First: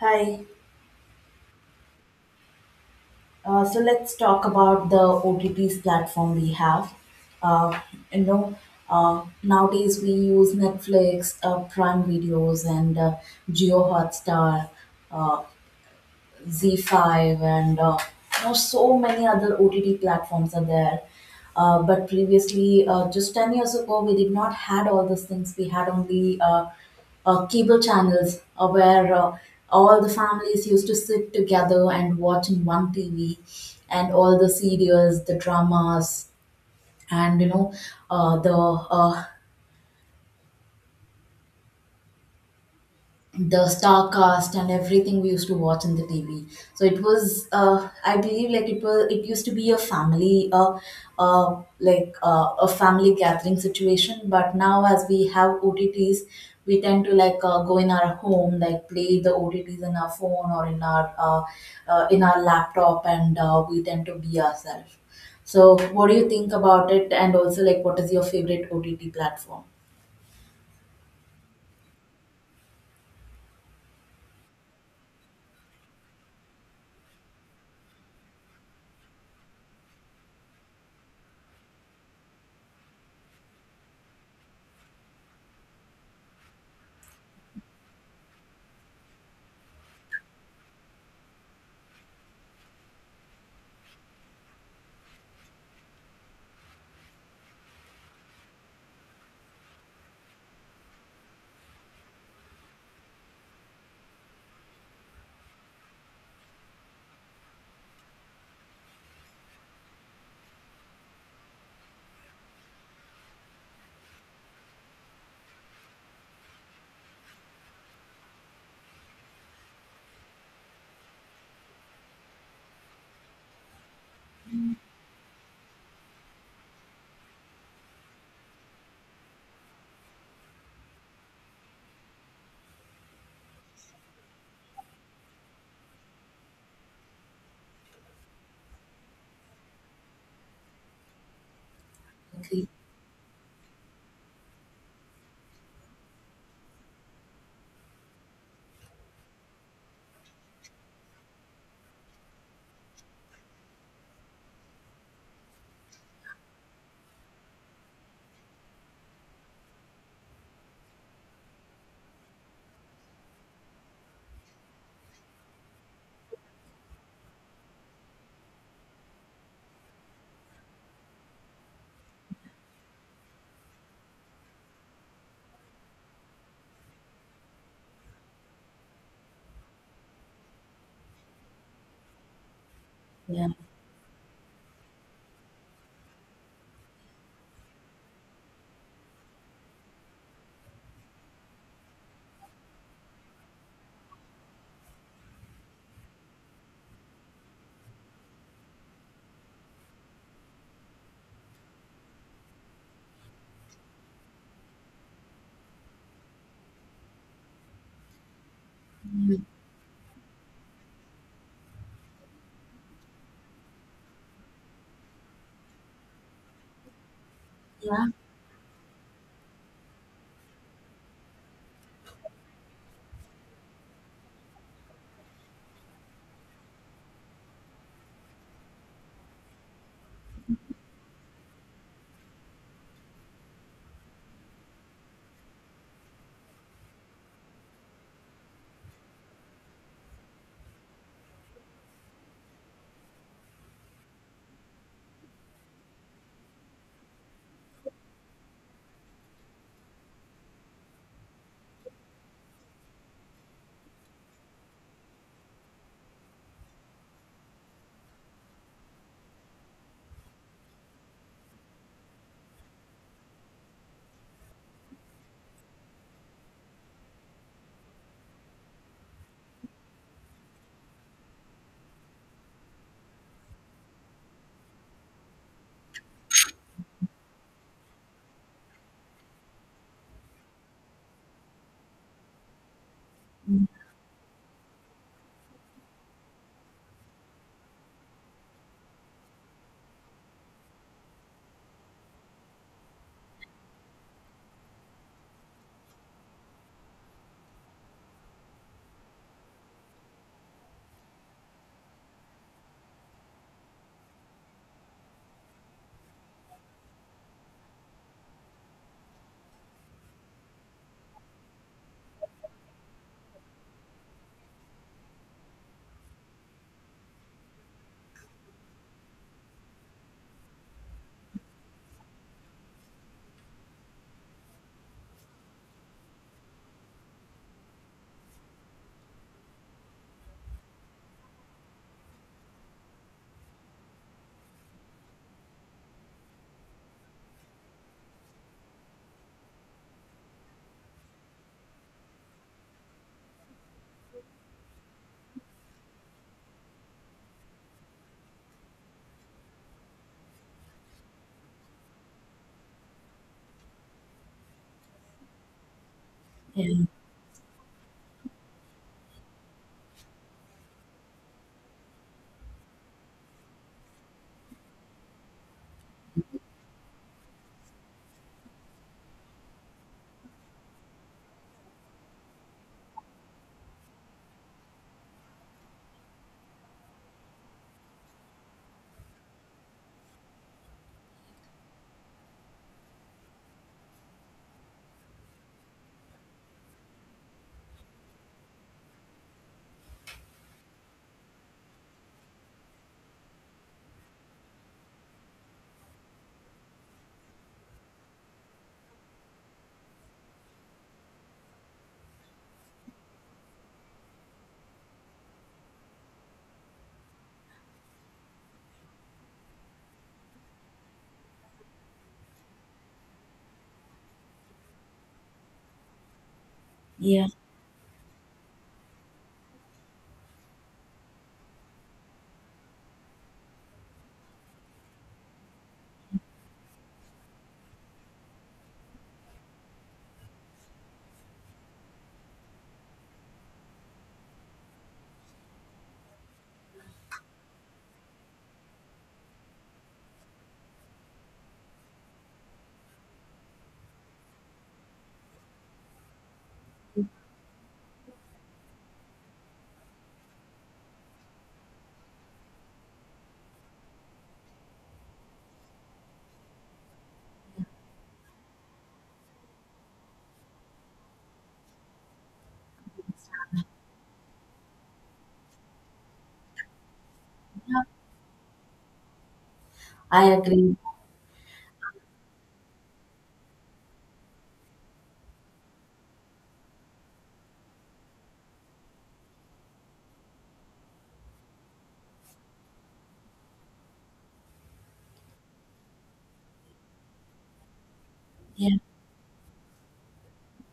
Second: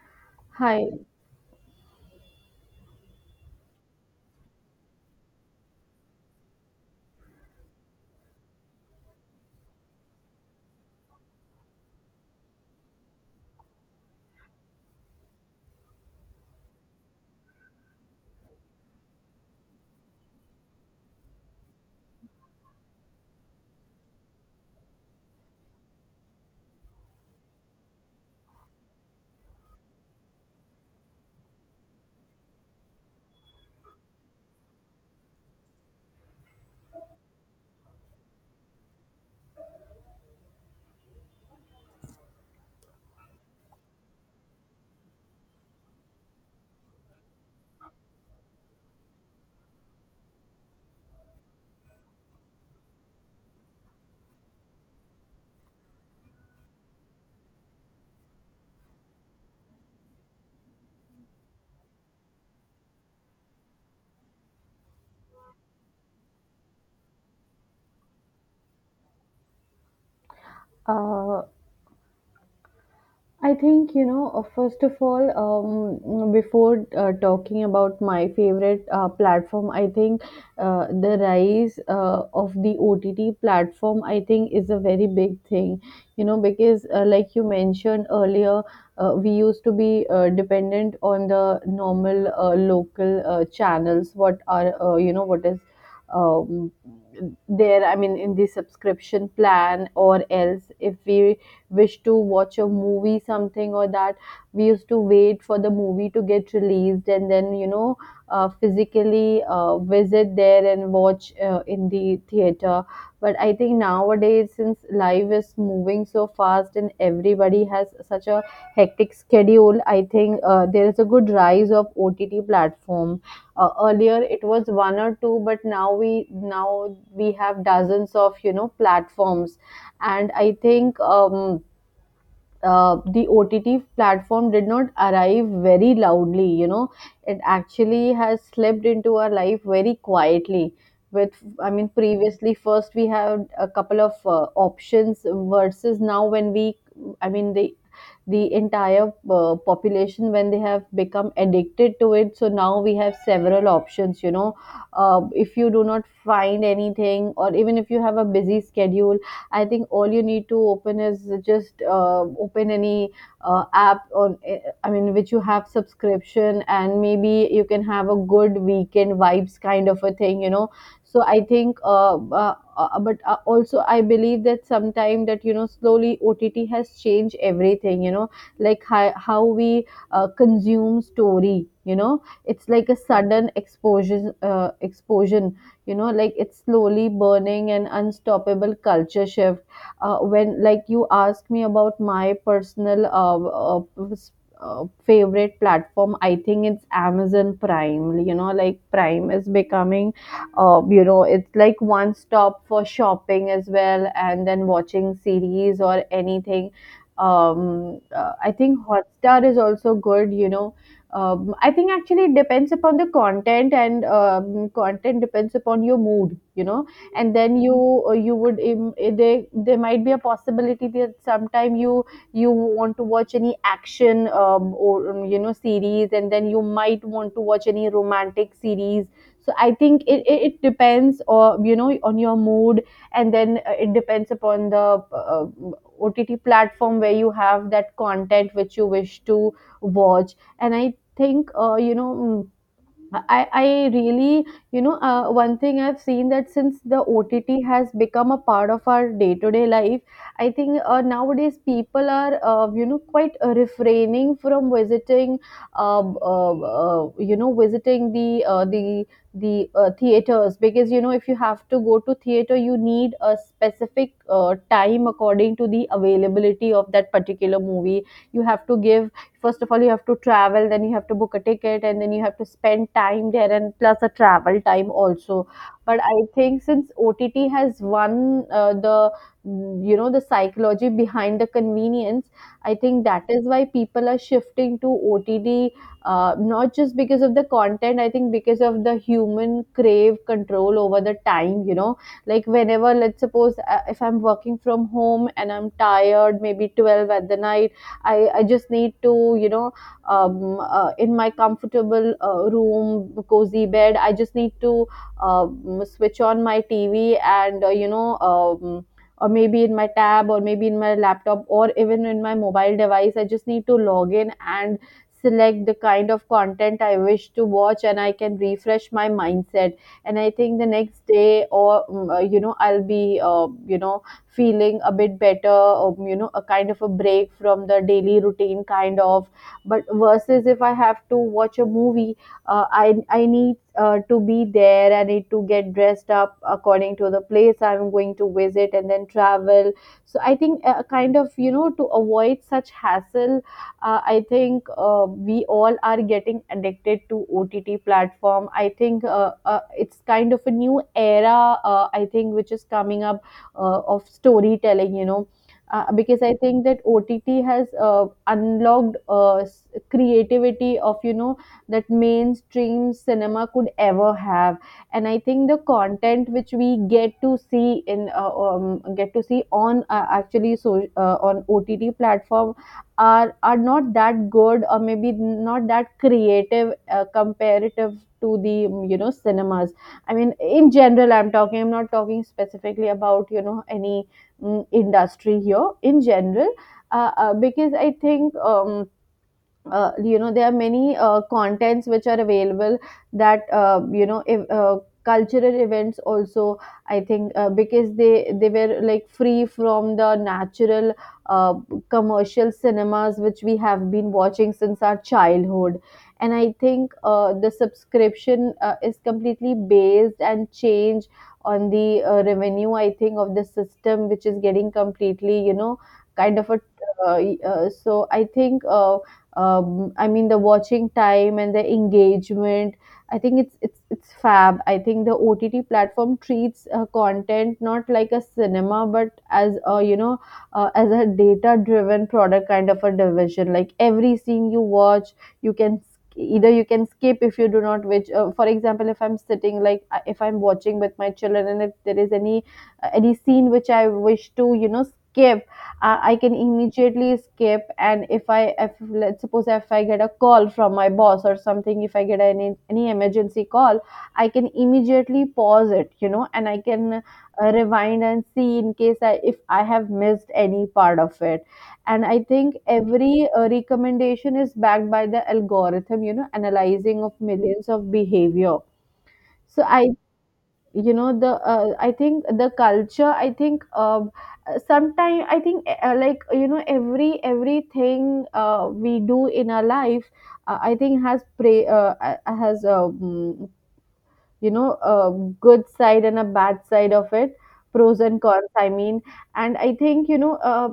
Hi. Hi. So let's talk about the OTTs platform we have. Uh, you know, Nowadays we use Netflix, Prime Videos, and Geo Hotstar. Uh, Z5 and so many other OTT platforms are there. But previously, just 10 years ago, we did not had all these things. We had only cable channels where all the families used to sit together and watch in one TV, and all the serials, the dramas, and uh, the uh, the star cast and everything we used to watch in the TV. So it was, I believe, like it was, it used to be a family, like a family gathering situation. But now, as we have OTTs, we tend to go in our home, like play the OTTs in our phone or in our laptop, and we tend to be ourselves. So, what do you think about it? And also, like, what is your favorite OTT platform? Uh, I think, first of all, before talking about my favorite platform, I think the rise of the OTT platform, I think, is a very big thing, you know, because like you mentioned earlier, we used to be dependent on the normal local channels, what are, what is um, there, I mean, in the subscription plan, or else if we wish to watch a movie something or that we used to wait for the movie to get released, and then physically visit there and watch in the theater. But I think nowadays, since life is moving so fast and everybody has such a hectic schedule, I think there is a good rise of OTT platform. Earlier it was one or two, but now we have dozens of, you know, platforms. And I think the OTT platform did not arrive very loudly, you know, it actually has slipped into our life very quietly. With, I mean, previously, Okay. first we had a couple of options versus now when we, I mean, the entire population, when they have become addicted to it, so now we have several options, you know. If you do not find anything, or even if you have a busy schedule, I think all you need to open is just open any app on, I mean, which you have subscription, and maybe you can have a good weekend vibes kind of a thing, you know. So I think but also I believe that sometime that, you know, slowly OTT has changed everything, you know, like how we consume story, you know. It's like a Yeah. sudden exposure explosion, you know, like it's slowly burning an unstoppable culture shift. When like you ask me about my personal favorite platform, I think it's Amazon Prime, you know. Like Prime is becoming you know, it's like one stop for shopping as well, and then watching series or anything. I think Hotstar is also good, you know. I think actually it depends upon the content, and content depends upon your mood, you know. And then you Yeah. You would im- they there might be a possibility that sometime you you want to watch any action, or you know, series, and then you might want to watch any romantic series. So I think it depends, or you know, on your mood. And then it depends upon the OTT platform where you have that content which you wish to watch. And I think you know, I really, you know, one thing I've seen, that since the OTT has become a part of our day-to-day life, I think nowadays people are, quite refraining from visiting visiting the theaters. Because, you know, if you have to go to theater, you need a specific time according to the availability of that particular movie. You have to give, first of all, you have to travel, then you have to book a ticket, and then you have to spend time there, and plus a travel time also. But I think since OTT has won you know, the psychology behind the convenience, I think that is why people are shifting to OTT, not just because of the content. I think because of the human crave control over the time, you know. Like whenever, let's suppose, if I'm working from home and I'm tired, maybe 12 at the night, I just need to, you know, in my comfortable room, cozy bed, I just need to switch on my TV, and, or maybe in my tab, or maybe in my laptop, or even in my mobile device, I just need to log in and select the kind of content I wish to watch, and I can refresh my mindset. And I think the next day, or, you know, I'll be, you know, feeling a bit better, you know, a kind of a break from the daily routine, kind of. But versus if I have to watch a movie, I need to be there. I need to get dressed up according to the place I'm going to visit, and then travel. So I think a kind of, you know, to avoid such hassle, I think we all are getting addicted to OTT platform. I think it's kind of a new era. I think which is coming up of storytelling, you know. Because I think that Yeah. OTT has unlocked creativity of, you know, that mainstream cinema could ever have. And I think the content which we get to see in get to see on actually so on OTT platform are not that good, or maybe not that creative comparative to the, you know, cinemas. I mean, in general, I'm talking, I'm not talking specifically about, you know, any industry here. In general, because I think you know, there are many contents which are available. That you know, if, cultural events also. I think because they were like free from the natural uh, commercial cinemas which we have been watching since our childhood. And I think the subscription is completely based and changed on the revenue, I think, of the system which is getting completely, you know, kind of a Yeah. So I think I mean the watching time and the engagement. I think it's fab. I think the OTT platform treats content not like a cinema, but as a, you know, as a data-driven product kind of a division. Like every scene you watch, you can sk- either you can skip if you do not which for example, if I'm sitting like if I'm watching with my children, and if there is any scene which I wish to, you know, skip, I can immediately skip. And if I if let's suppose if I get a call from my boss or something, if I get any emergency call, I can immediately pause it, you know. And I can rewind and see, in case I if I have missed any part of it. And I think every recommendation is backed by the algorithm, you know, analyzing of millions of behavior. So I, I agree. you know, the I think the culture, I think sometime I think like you know, everything we do in our life, I think has has you know, a good side and a bad side of it, pros and cons, I Yeah, mean. And I think, you know,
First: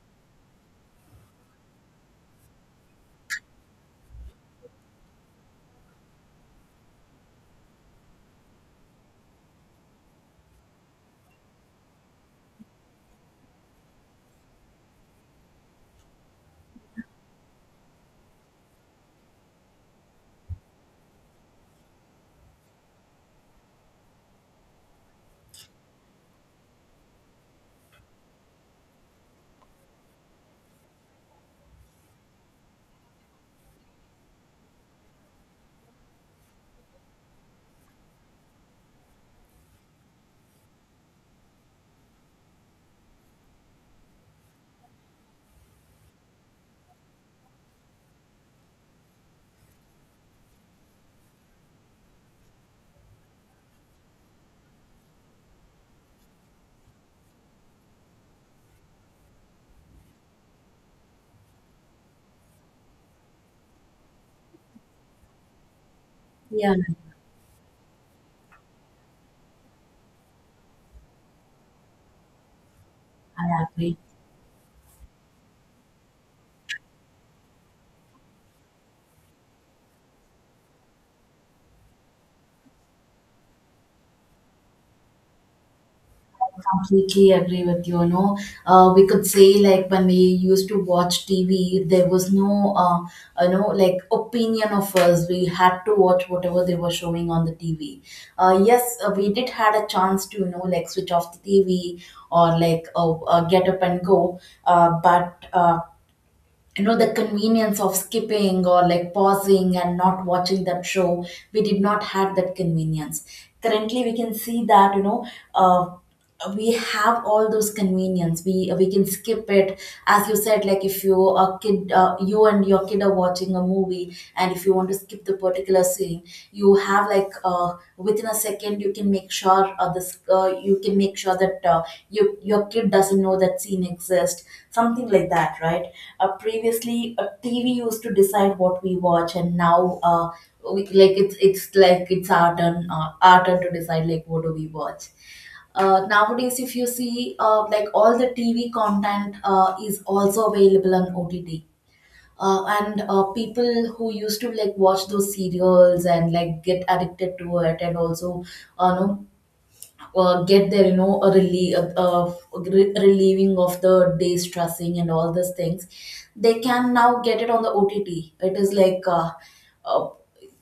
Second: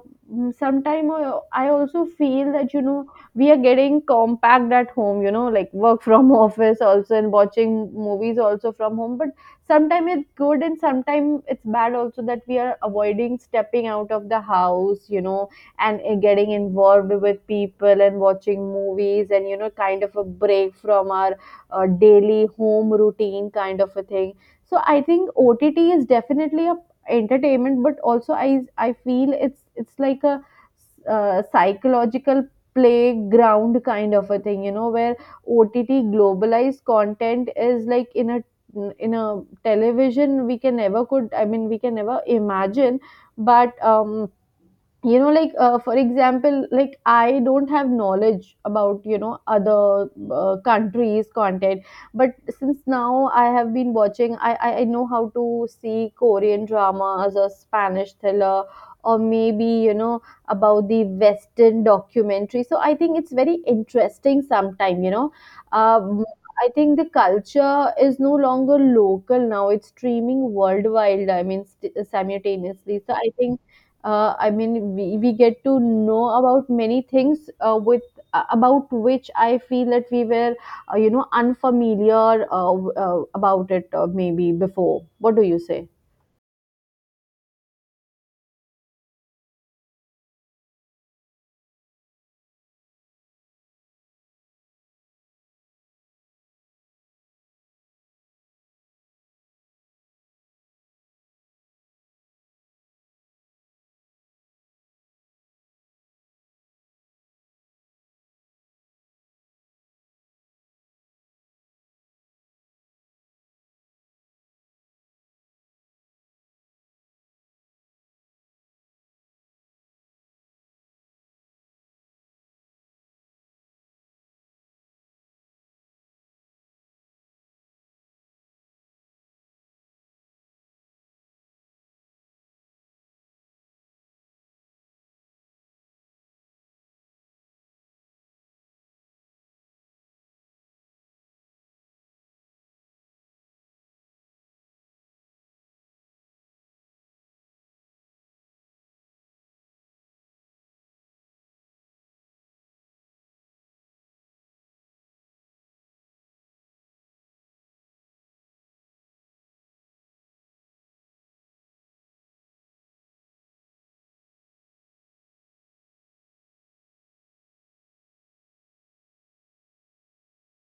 sometimes I also feel that, you know, we are getting compact at home, you know, like work from office also, and watching movies also from home. But sometimes it's good, and sometimes it's bad also, that we are avoiding stepping out of the house, you know, and getting involved with people, and watching movies, and you know, kind of a break from our daily home routine kind of a thing. So I think OTT is definitely a entertainment, but also I feel it's like a psychological playground kind of a thing, you know, where OTT globalized content is like in a television we can never could I mean we can never imagine. But you know, like for example, like I don't have knowledge about, you know, other countries content. But since now I have been watching, I know how to see Korean dramas, or Spanish thriller, or maybe, you know, about the Western documentary. So I think it's very interesting sometime, you know. um, I yeah, think the culture is no longer local, now it's streaming worldwide, I mean, simultaneously. So I think I agree. I mean, we get to know about many things with about which I feel that we were you know, unfamiliar about it, maybe before, what do you say. Completely agree with you. No, we could say like when we used to watch TV, there was no, like opinion of us. We had to watch whatever they were showing on the TV. Yes, we did had a chance to, like switch off the TV, or like get up and go. But you know the convenience of skipping or like pausing and not watching that show, we did not have that convenience. Currently we can see that, you know, uh, we have all those convenience. We can skip it. As you said, like if you a kid, you and your kid are watching a movie, and if you want to skip the particular scene, you have within a second you can make sure this you can make sure that you, your kid doesn't know that scene exists, something like that, right? Previously, TV used to decide what we watch, and now like it's like it's our turn, our turn to decide like what do we watch. Nowadays if you see, like all the TV content is also available on OTT. And people who used to like watch those serials and like get addicted to it, and also know, get their you know a relie- re- relieving of the day stressing and all these things, they can now get it on the OTT. It is like uh,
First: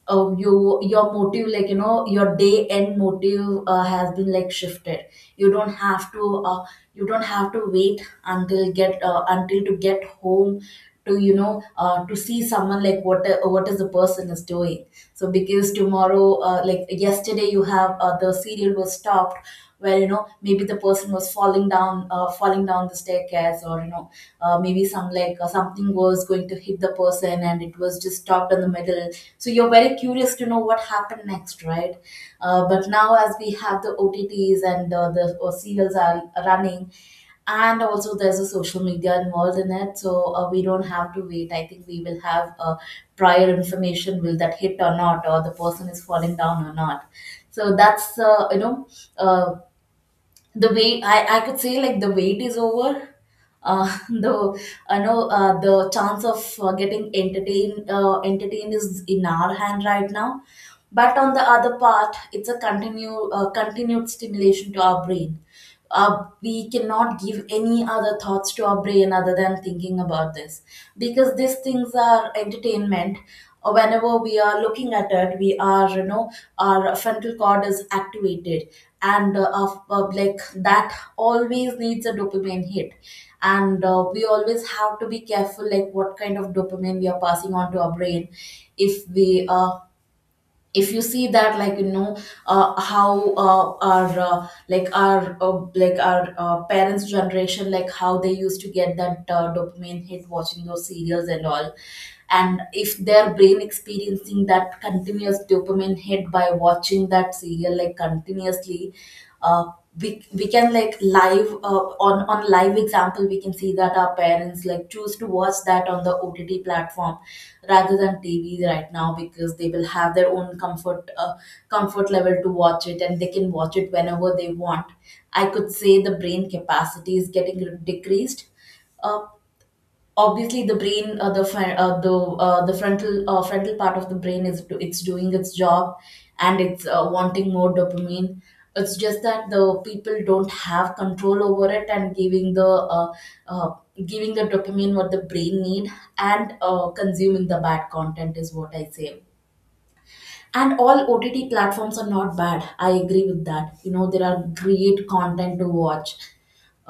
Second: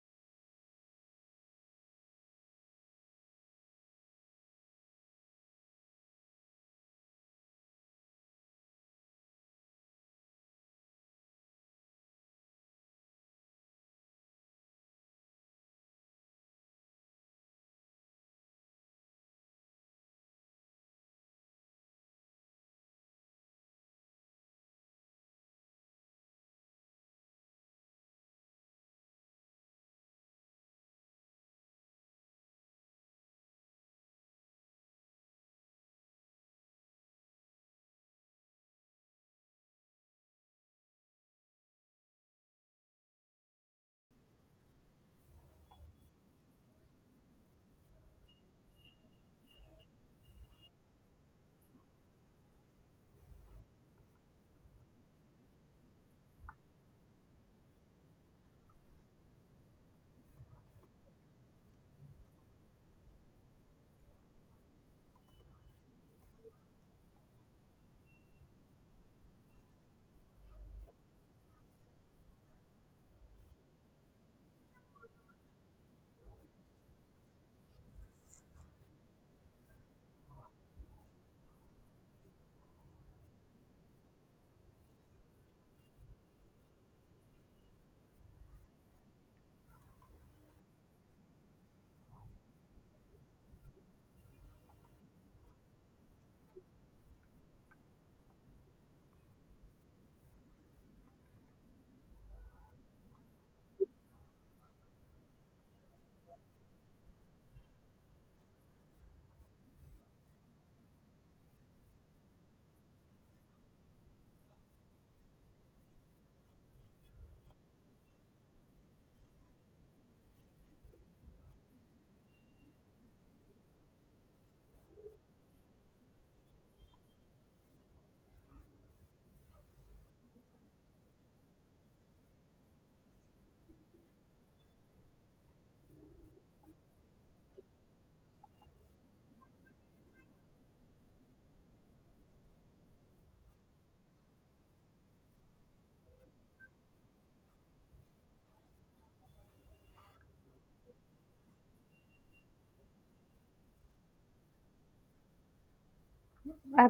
you, your motive, like you know your day end motive has been like shifted. You don't have to you don't have to wait until get until to get home to to see someone, like what is the person is doing. So because tomorrow, like yesterday, you have the serial was stopped where, you know, maybe the person was falling down, falling down the staircase, or you know, maybe some, like something was going to hit the person and it was just stopped in the middle, so you're very curious to know what happened next, right? But now as we have the OTTs, and the serials are running, and also there's a social media involved in it, so we don't have to wait. I think we will have prior information, will that hit or not, or the person is falling down or not. So that's, you know, uh, the weight I could say like the wait is over. Uh the I know the chance of getting entertained is in our hand right now. But on the other part, it's a continued stimulation to our brain. We cannot give any other thoughts to our brain other than thinking about this, because these things are entertainment. Whenever we are looking at it, we are, you know, our frontal cord is activated, and of, like that always needs a dopamine hit. And we always have to be careful like what kind of dopamine we are passing on to our brain. If we uh, if you see that, like you know, how our like our like our parents generation, like how they used to get that dopamine hit watching those serials and all, and if their brain experiencing that continuous dopamine hit by watching that serial like continuously, uh, we can like live on live example, we can see that our parents like choose to watch that on the OTT platform rather than TV right now, because they will have their own comfort level to watch it, and they can watch it whenever they want. I could say the brain capacity is getting decreased. uh, Obviously the brain, the fr- the frontal frontal part of the brain is it's doing its job, and it's wanting more dopamine. It's just that the people don't have control over it, and uh, giving the dopamine what the brain need, and consuming the bad content is what I say. And all OTT platforms are not bad. I agree with that. You know, there are great content to watch,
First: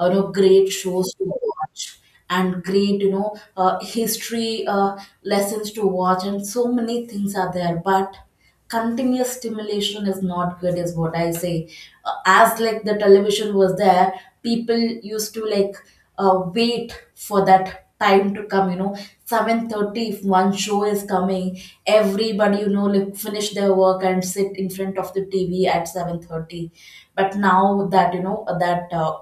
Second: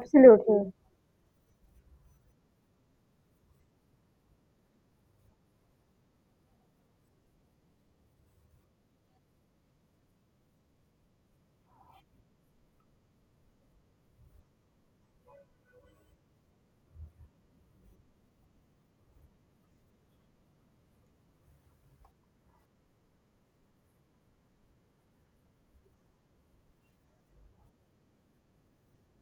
you know, great shows to watch, and great, you know, history lessons to watch, and so many things are there. But continuous stimulation is not good, is what I say. As like the television was there, people used to like wait for that time to come, you know, 7:30 if one show is coming, everybody, you know, like finish their work and sit in front of the TV at 7:30. But now that, you know, that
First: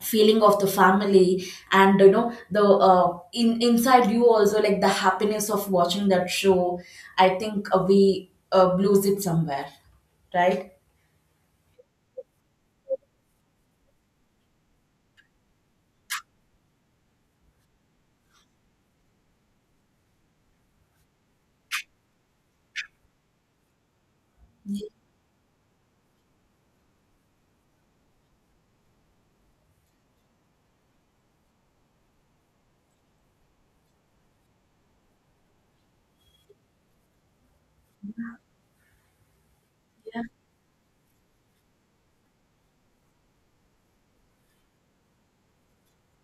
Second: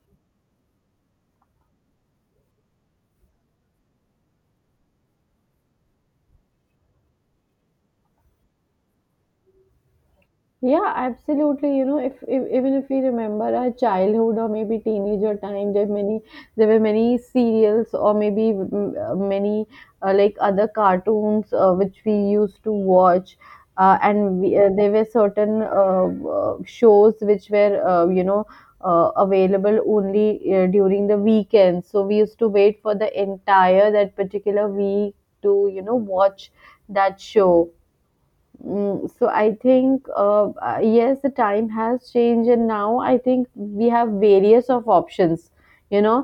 feeling of the family, and you know the in inside you also, like the happiness of watching that show, I think we lose it somewhere, right? Yeah, absolutely. You know, if even if we remember our childhood, or maybe teenager time, there were many serials, or maybe many like other cartoons which we used to watch, and Yeah, there were certain shows which were available only during the weekends. So we used to wait for the entire that particular week to watch that show. So I think yes, the time has changed, and now I think we have various of options. You know,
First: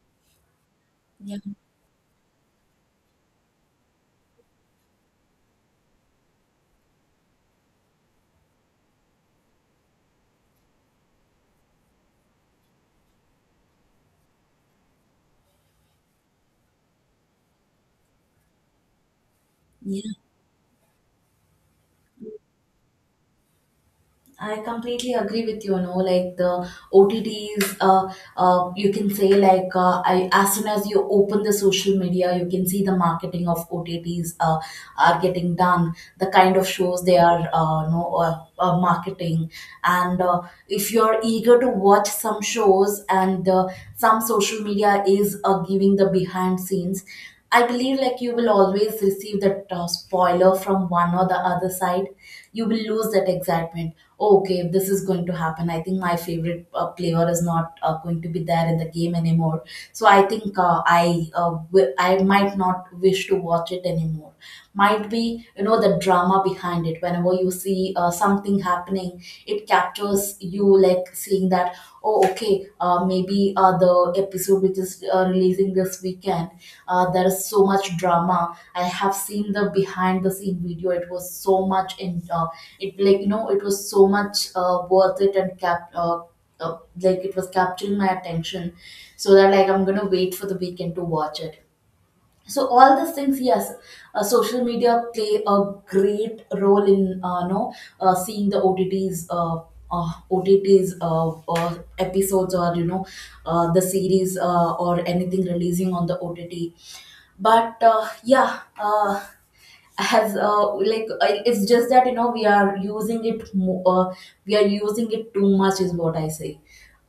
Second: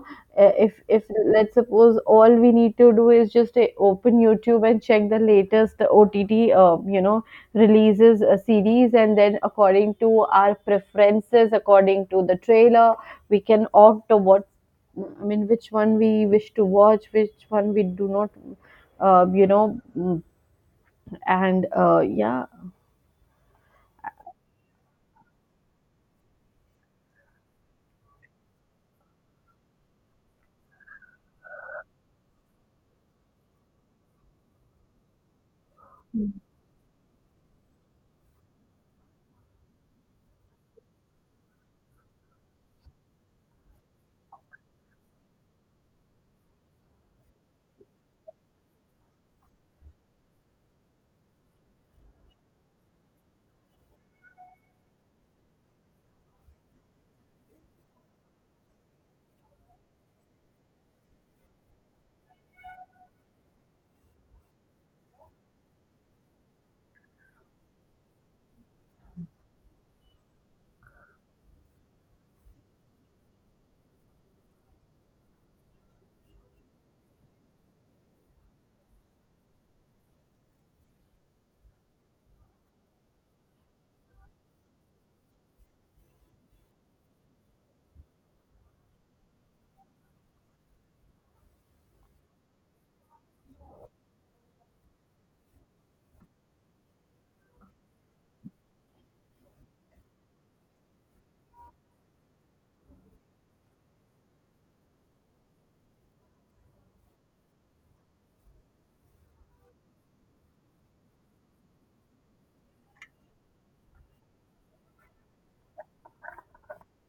If yeah, Let's suppose all we need to do is just open YouTube and check the latest OTT, uh, you know, releases a series, and then according to our preferences, according to the trailer, we can opt to which one we wish to watch, which one we do not. You know, yeah. mm, and yeah I completely agree with you. No, like the OTTs, you can say like, as soon as you open the social media, you can see the marketing of OTTs are getting done. The kind of shows they are, marketing, and if you're eager to watch some shows, and some social media is giving the behind scenes, I believe like you will always receive that spoiler from one or the other side. You will lose that excitement. "Oh, okay, this is going to happen. I think my favorite player is not going to be there in the game anymore, so I think I might not wish to watch it anymore. Might be, you know, the drama behind it. Whenever you see something happening, it captures you, like seeing that, oh okay, maybe the episode which is releasing this weekend, there is so much drama. I have seen the behind the scene video. It was so much in it like, you know, it was so much worth it, and cap like it was capturing my attention, so that like I'm gonna wait for the weekend to watch it. So all these things, yes, social media play a great role in, you know, seeing the OTTs or episodes, or you know, the series or anything releasing on the OTT. But yeah, as like it's just that, you know, we are using it we are using it too much is what I say.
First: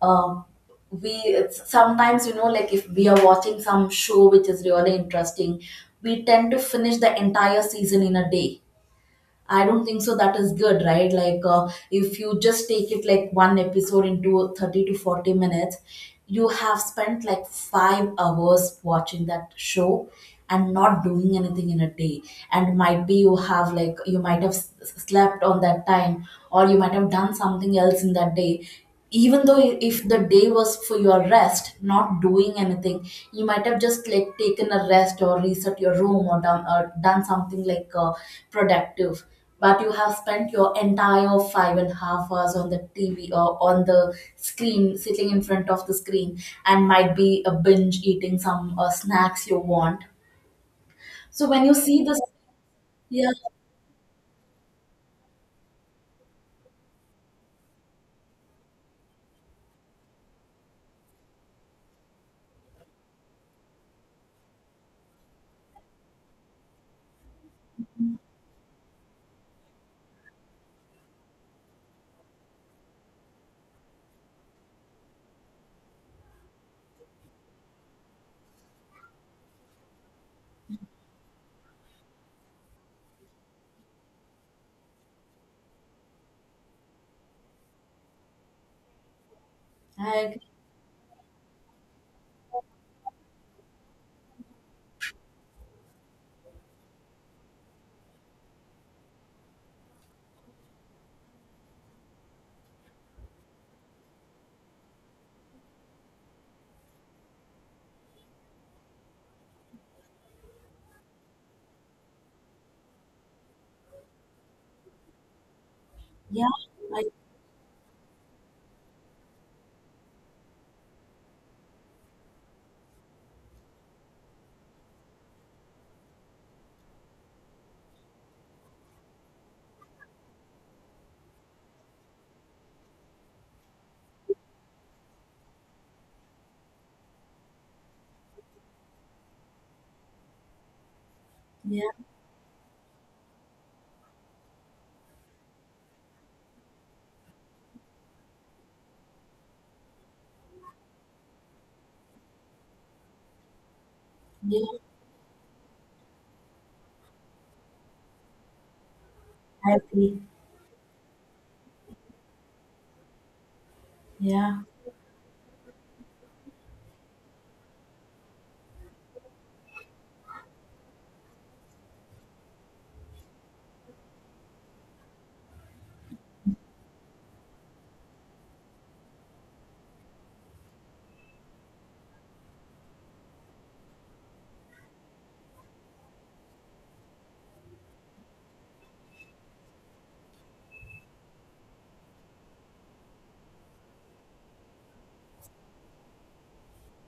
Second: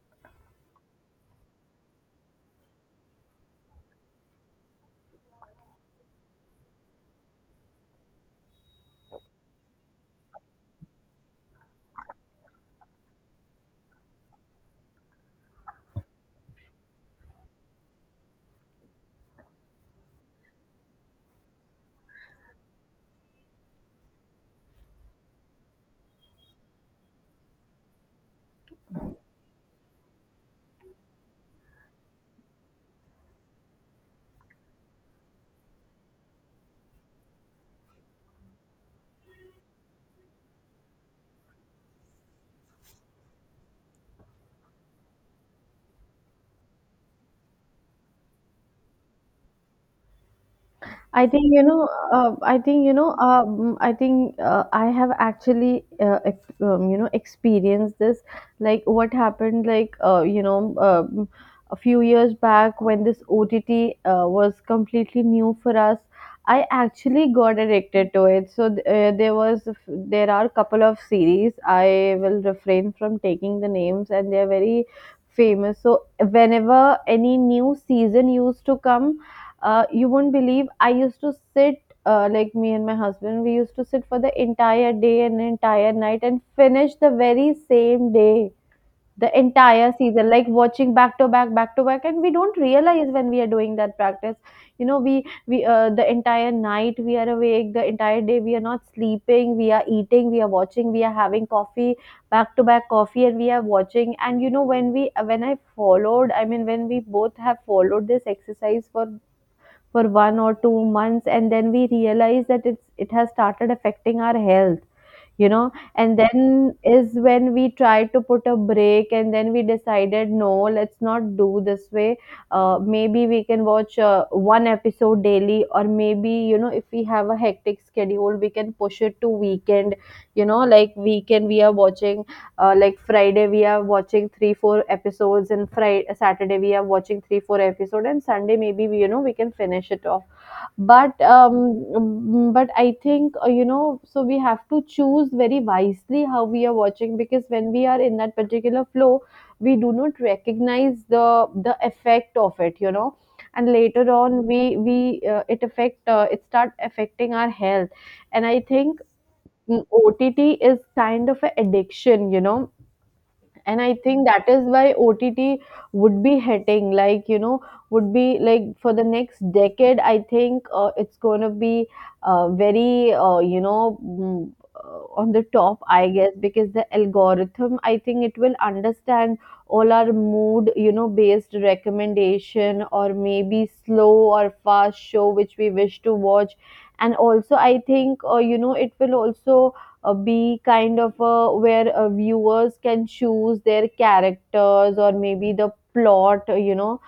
Um, sometimes, you know, like if we are watching some show which is really interesting, we tend to finish the entire season in a day. I don't think so that is good, right? Like, if you just take it like one episode into 30 to 40 minutes, you have spent like 5 hours watching that show and not doing anything in a day. And might be you have like, you might have slept on that time, or you might have done something else in that day, even though if the day was for your rest, not doing anything, you might have just like taken a rest or reset your room, or done something productive. But you have spent your entire five and a half hours on the TV, or on the screen, sitting in front of the screen, and might be a binge eating some snacks you want. I think So you when you know. see this, I think you know. yeah. I think I have actually, experienced this. Like what happened, like you know, A few years back when this OTT was completely new for us. I actually got addicted to it. So there are a couple of series. I will refrain from taking the names, and they are very famous. So whenever any new season used to come, you won't believe, I used to sit like me and my husband. We used to sit for the entire day and entire night and finish the very same day the entire I season, agree. like watching back to back, back to back. And we don't realize when we are doing that practice. You know, we the entire night we are awake, the entire day we are not sleeping. We are eating, we are watching, we are having coffee, back to back coffee, and we are watching. And you know, when I followed, I mean, when we both have followed this exercise for 1 or 2 months, and then we realize that it has started affecting our health, you know, and Yeah. then I, is when we tried to put a break, and then we decided no, let's not do this way. Maybe we can watch one episode daily, or maybe, you know, if we have a hectic schedule, we can push it to weekend. You know, like weekend we are watching, like friday we are watching 3-4 episodes, and friday saturday we are watching 3-4 episode, and sunday maybe we, you know, we can finish it off. but um yeah, mm, but I think, you know, so we have to choose very wisely how we are watching, because when we are in that particular flow, we do not recognize the effect of it, you know, and later on yeah, we it affect it start affecting our health. And I think, I OTT agree. is kind of an addiction, you know. And I think that Yeah, is why OTT would be hitting, like, you know, would be like for the next decade. I think it's going to be very, on the top, I guess, because the algorithm, I think it will understand all our mood, you know, based recommendation, or maybe slow or fast show which we wish to watch. And also I think, it will also be kind of a where viewers can choose their characters, or maybe the plot,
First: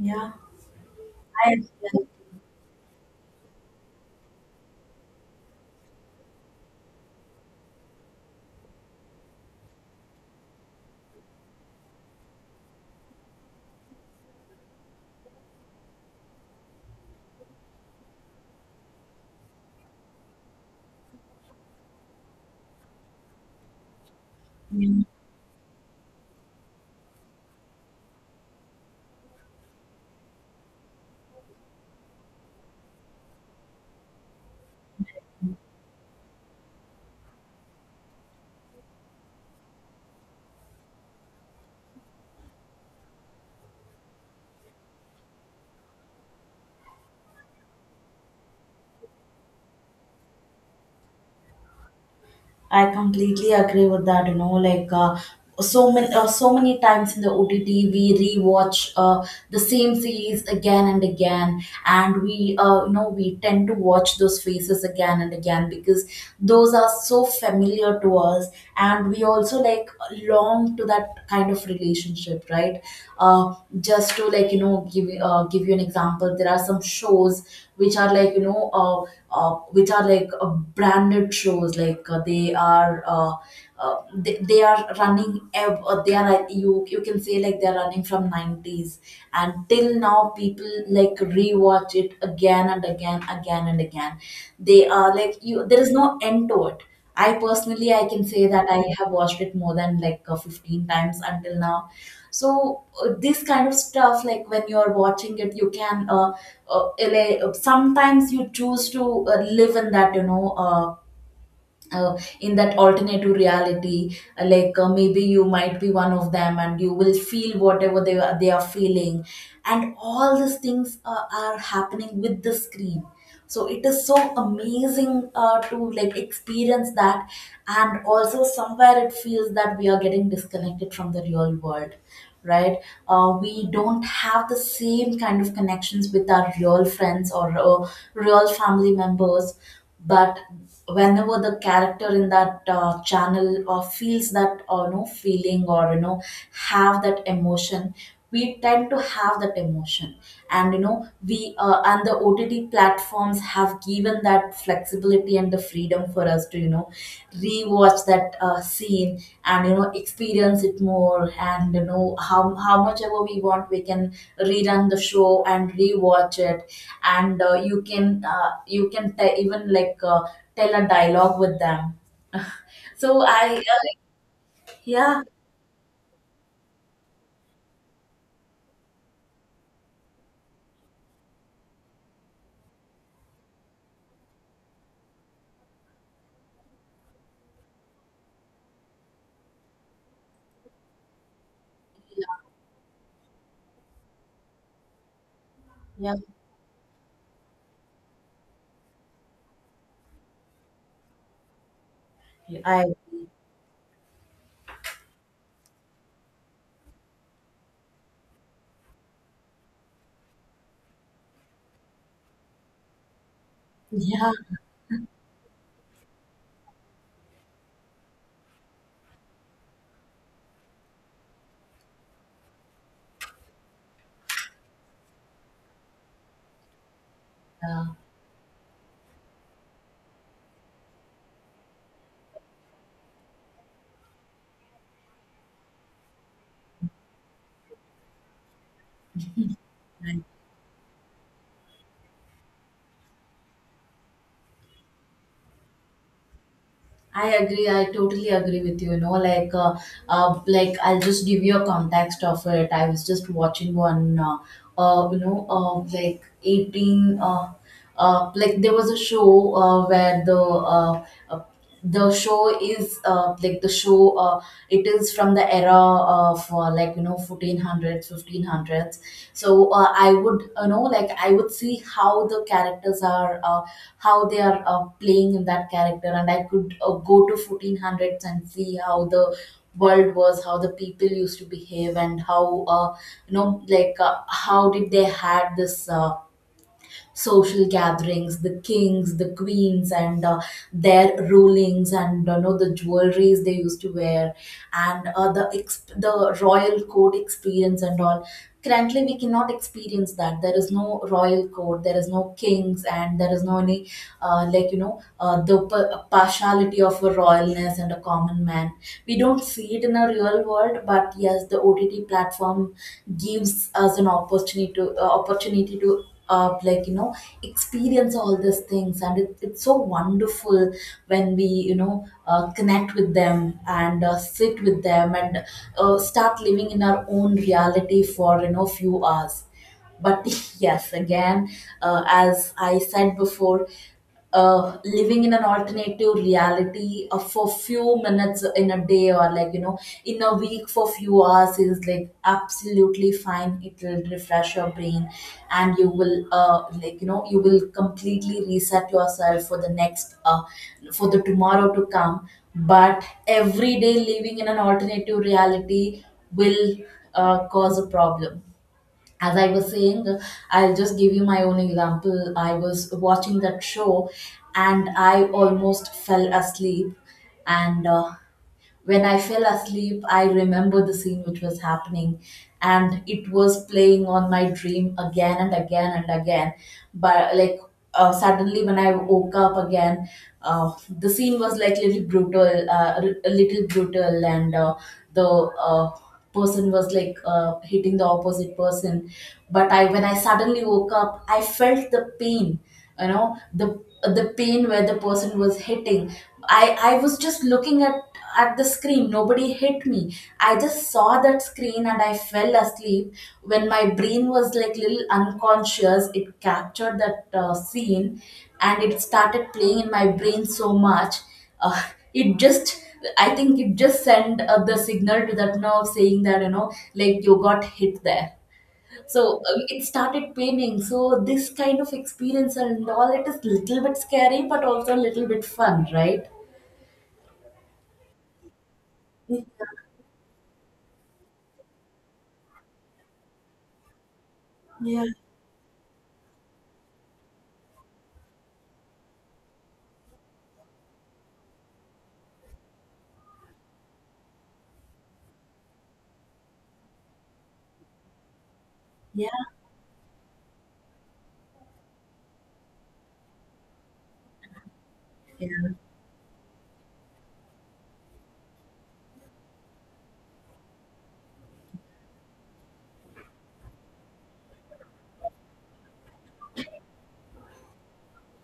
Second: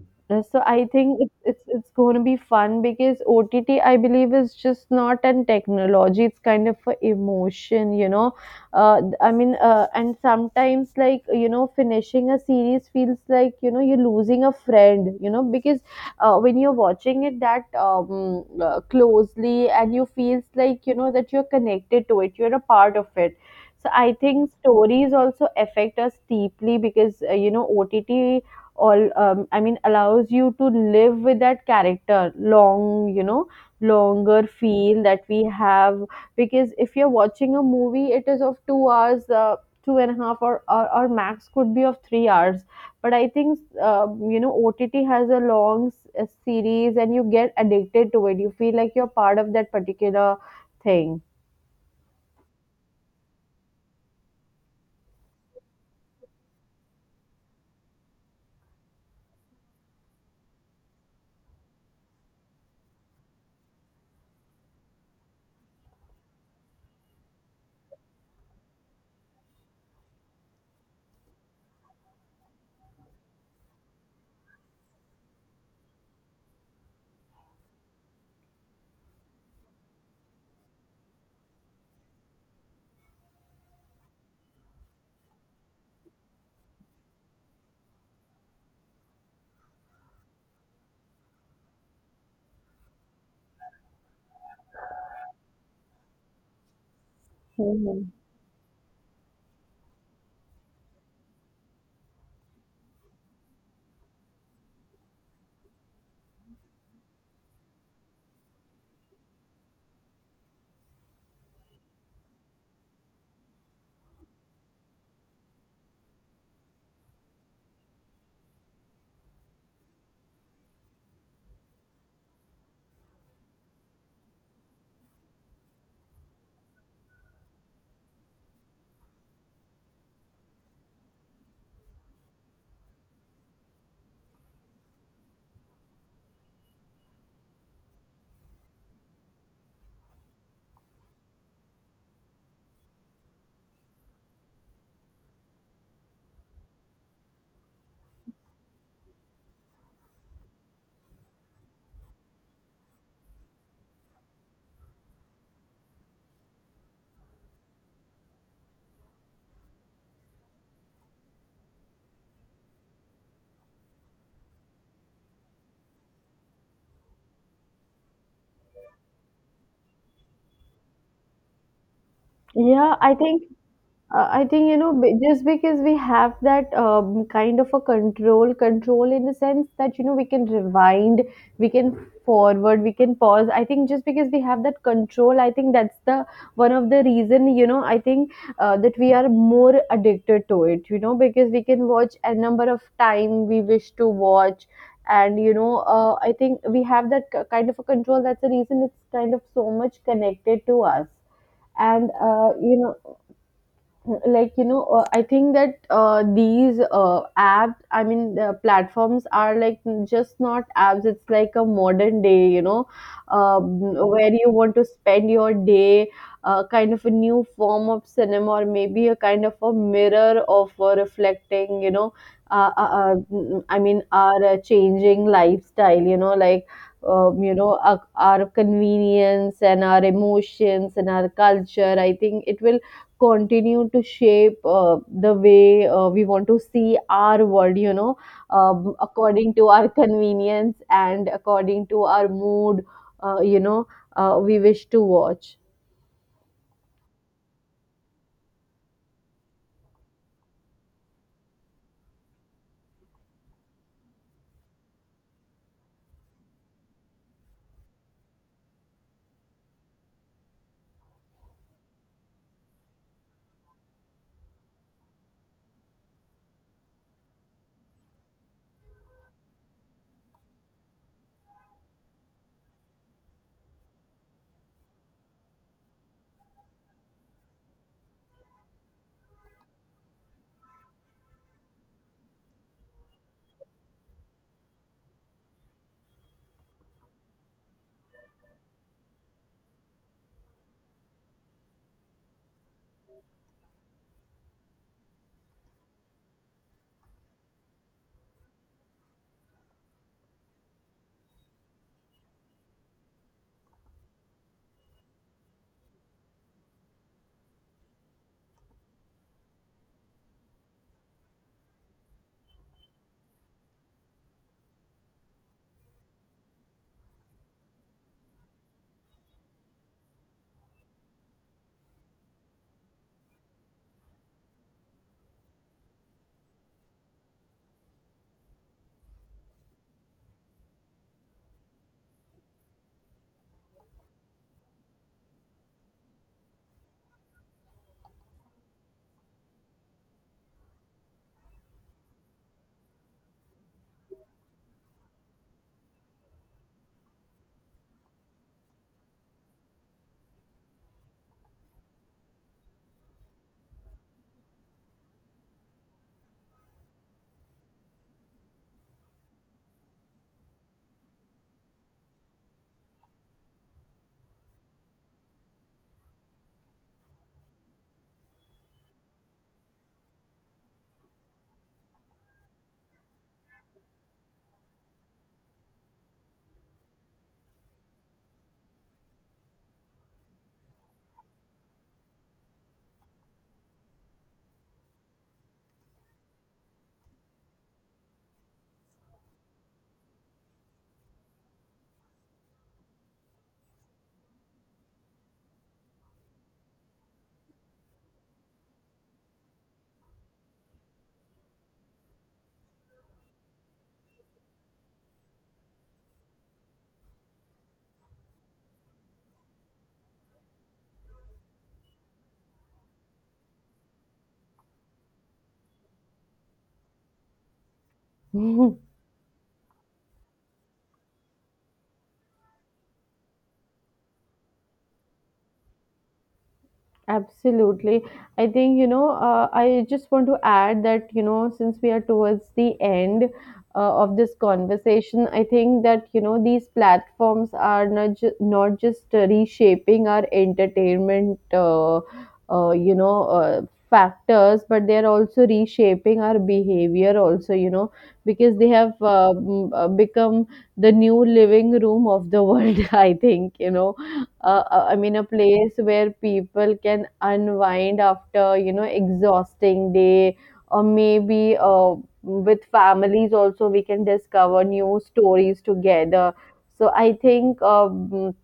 yeah, so I think it's I it's it's agree. going to be fun, because OTT believe, is just not an technology. It's kind of a emotion, you know. And sometimes, like, you know, finishing a series feels like, you know, you're losing a friend, you know, because when you're watching it that closely, and you feels like, you know, that you're connected to it, you're a part of it. So I think Yeah. stories also affect us deeply, because, you know, OTT all I mean allows you to live with that character long, you know, longer feel that we have, because if you're watching a movie, it is of 2 hours, two and a half, or or max could be of 3 hours. But I think, you know, OTT has a a series, and you get addicted to it, you feel like you're part of that particular thing. I completely agree with that. Like so many times in the OTT, we rewatch the same series again and again, and we we tend to watch those faces again and again because those are so familiar to us, and we also like long to that kind of relationship, right? Uh, uh, just to, like, give give you an example. There are some shows which are like uh, which are like branded shows, like they are uh, they are running they are, like, you can say, like, they are running from 90s, and till now people like rewatch it again and again, again and again. They are, like, you, there is no end to it. I personally i Mhm. can say that I have watched it more than, like, 15 times until now. So this kind of stuff, like, when you're watching it, you can sometimes you choose to live in that, in that alternative reality, like, maybe you might be one of them and you will feel whatever they are feeling, and all these things are happening with the screen. So it is so amazing, to, like, experience that. And also somewhere it feels that we are getting disconnected from the real world, right? We don't have the same kind of connections with our real friends or real family members. But whenever the character in that channel feels that, no feeling, or, you know, have that emotion, we tend to have that emotion. And you know we uh, and the OTT platforms have given that flexibility and the freedom for us to, rewatch that scene, and, experience it more. And, how much ever we want, we can rerun the show and rewatch it. And you can even, like, tell a dialogue with them. Yeah, I So think, I, I think, you know, yeah, just because we have that kind of a control in the sense that, you know, we can rewind, we can forward, we can pause. I think just because we have that control, I think that's the one of the reason, you know. I think that we are more addicted to it. You know, because we can watch a number of time we wish to watch, and you know, yeah. I think we have that kind of a control. That's the reason it's kind of so much connected to us. And Yeah. you I, know like you know I think that these app I mean the platforms are like just not apps, it's like a modern day, you know, um, where yeah, you want to spend your day, kind of a new form of cinema, or maybe a kind of a mirror of reflecting, you know, I mean our changing lifestyle, you know, like, yeah. Our convenience and our emotions and our culture. I think it will continue to shape the way we want to see our world, you know, according to our I convenience and according to our mood, uh, you know we wish to watch. I agree. I totally agree with you. You know, like I'll just give you a context of it. I was just watching one, like 18, like there was a show where uh, uh, the show, it is from the era of, like, 1400s, 1500s. So I would, like, I would see how the characters are how they are playing in that character, and I could go to 1400s and see how the world was, how the people used to behave, and how like, how did they had this social gatherings, the kings, the queens, and their rulings, and, you know, the jewelries they used to wear, and the royal court experience and all. Currently, we cannot experience that. There is no royal court, there is no kings, and there is no any like, partiality of a royalness and a common man. We don't see it in a real world, but yes, the OTT platform gives us an opportunity to, opportunity to like, experience all these things, and it's so wonderful when we, connect with them, and sit with them, and start living in our own reality for, few hours. But yes, again, as I said before, living in an alternative reality for few minutes in a day, or, like, in a week for few hours, is, like, absolutely fine. It will refresh your brain, and you will, like, you will completely reset yourself for the next, for the tomorrow to come. But every day living in an alternative reality will cause a problem. As I was saying, I'll just give you my own example. I was watching that show and I almost fell asleep. And when I fell asleep, I remember the scene which was happening, and it was playing on my dream again and again and again. But, like, suddenly when I woke up again, uh, the scene was, like, little brutal, a little brutal, and the person was, like, hitting the opposite person. But I, when I suddenly woke up, I felt the pain, you know, the pain where the person was hitting. I was just looking at the screen. Nobody hit me. I just saw that screen and I fell asleep. When my brain was, like, little unconscious, it captured that scene, and it started playing in my brain so much. Uh, it just I think it just sent, the signal to that nerve, saying that, you know, like, you got hit there. So it started paining. So this kind of experience and all, it is little bit scary, but also a little bit fun, right? Absolutely. I think, you know, Yeah. I just want to add that, you know, since we are towards the end of this conversation, I think that, you know, these platforms are not, not just reshaping our entertainment, uh, you know, uh, factors, but they are also reshaping our behavior also, you know, because they have Yeah. Become the new living room of the world. I think, you know, I mean a place where people can unwind after, you know, exhausting day, or maybe with families also we can discover new stories together. So I think, um,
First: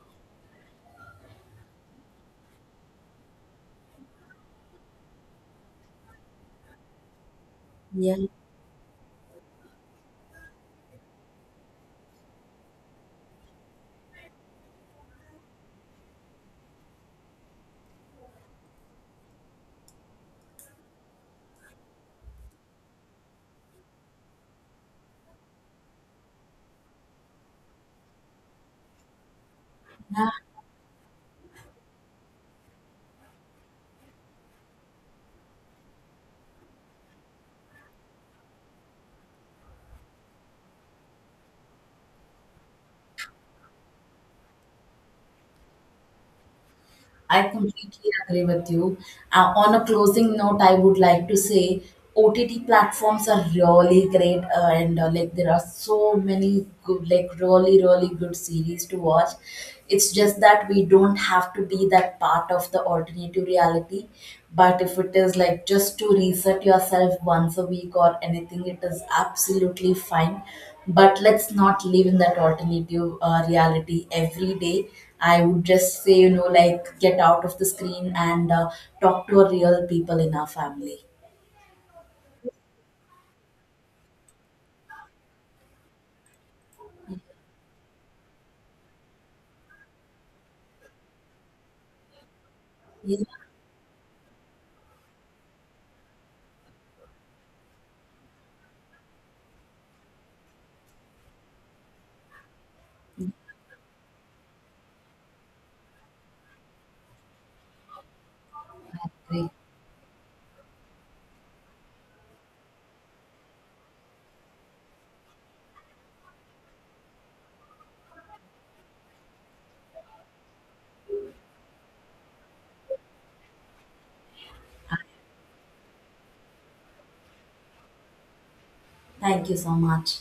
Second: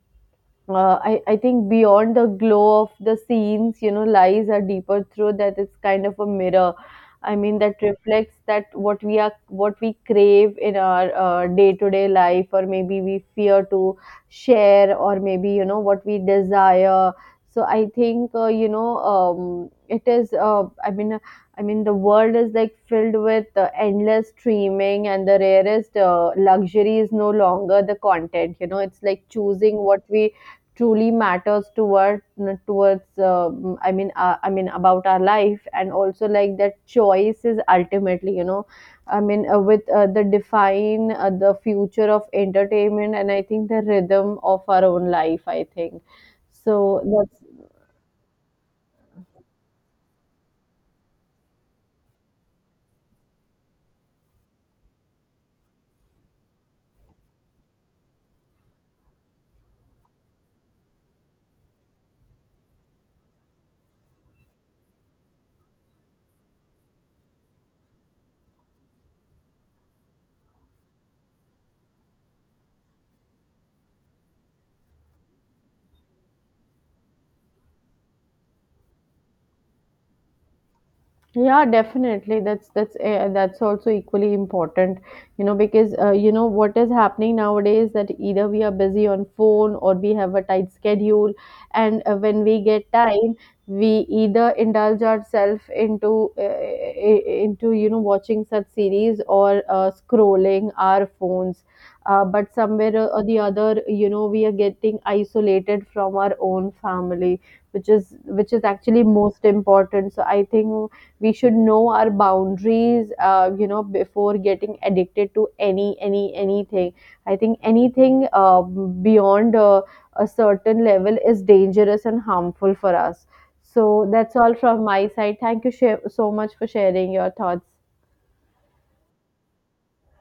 uh, I think beyond the glow of the scenes, you know, lies a deeper through that it's kind of a mirror. I mean, that Yeah. reflects that what we are, what we crave in our day to day life, or maybe we fear to share, or maybe, you know, what we desire. So I think, it is, I mean, the world is like filled with endless streaming, and the rarest luxury is no longer the content. You know, it's like choosing what we truly matters toward towards, I mean, about our life, and also like that choice is ultimately, you know, I mean with the define the future of entertainment, and I think the rhythm of our own life, I think, so I that's. completely agree with you. On a closing note, I would like to say OTT platforms are really great, and like, there are so many good, like, really, really good series to watch. It's just that we don't have to be that part of the alternative reality. But if it is, like, just to reset yourself once a week or anything, it is absolutely fine. But let's not live in that alternative reality every day. I would just say, you know, like, get out of the screen, and talk to a real people in our family. Yeah, definitely. That's also equally important, you know, because, you know, what is happening nowadays, that either we are busy on phone or we have a tight schedule, and when we get Yeah. time, we either indulge ourselves into you know, watching such series, or scrolling our phones. But somewhere or the other, you know, we are getting isolated from our own family, which is actually most Great. important. So I think we should know our boundaries, you know, before getting addicted to anything. I think anything beyond a certain level is dangerous and harmful for us. So that's all from my side. Thank you so much for sharing your thoughts. Thank you so much.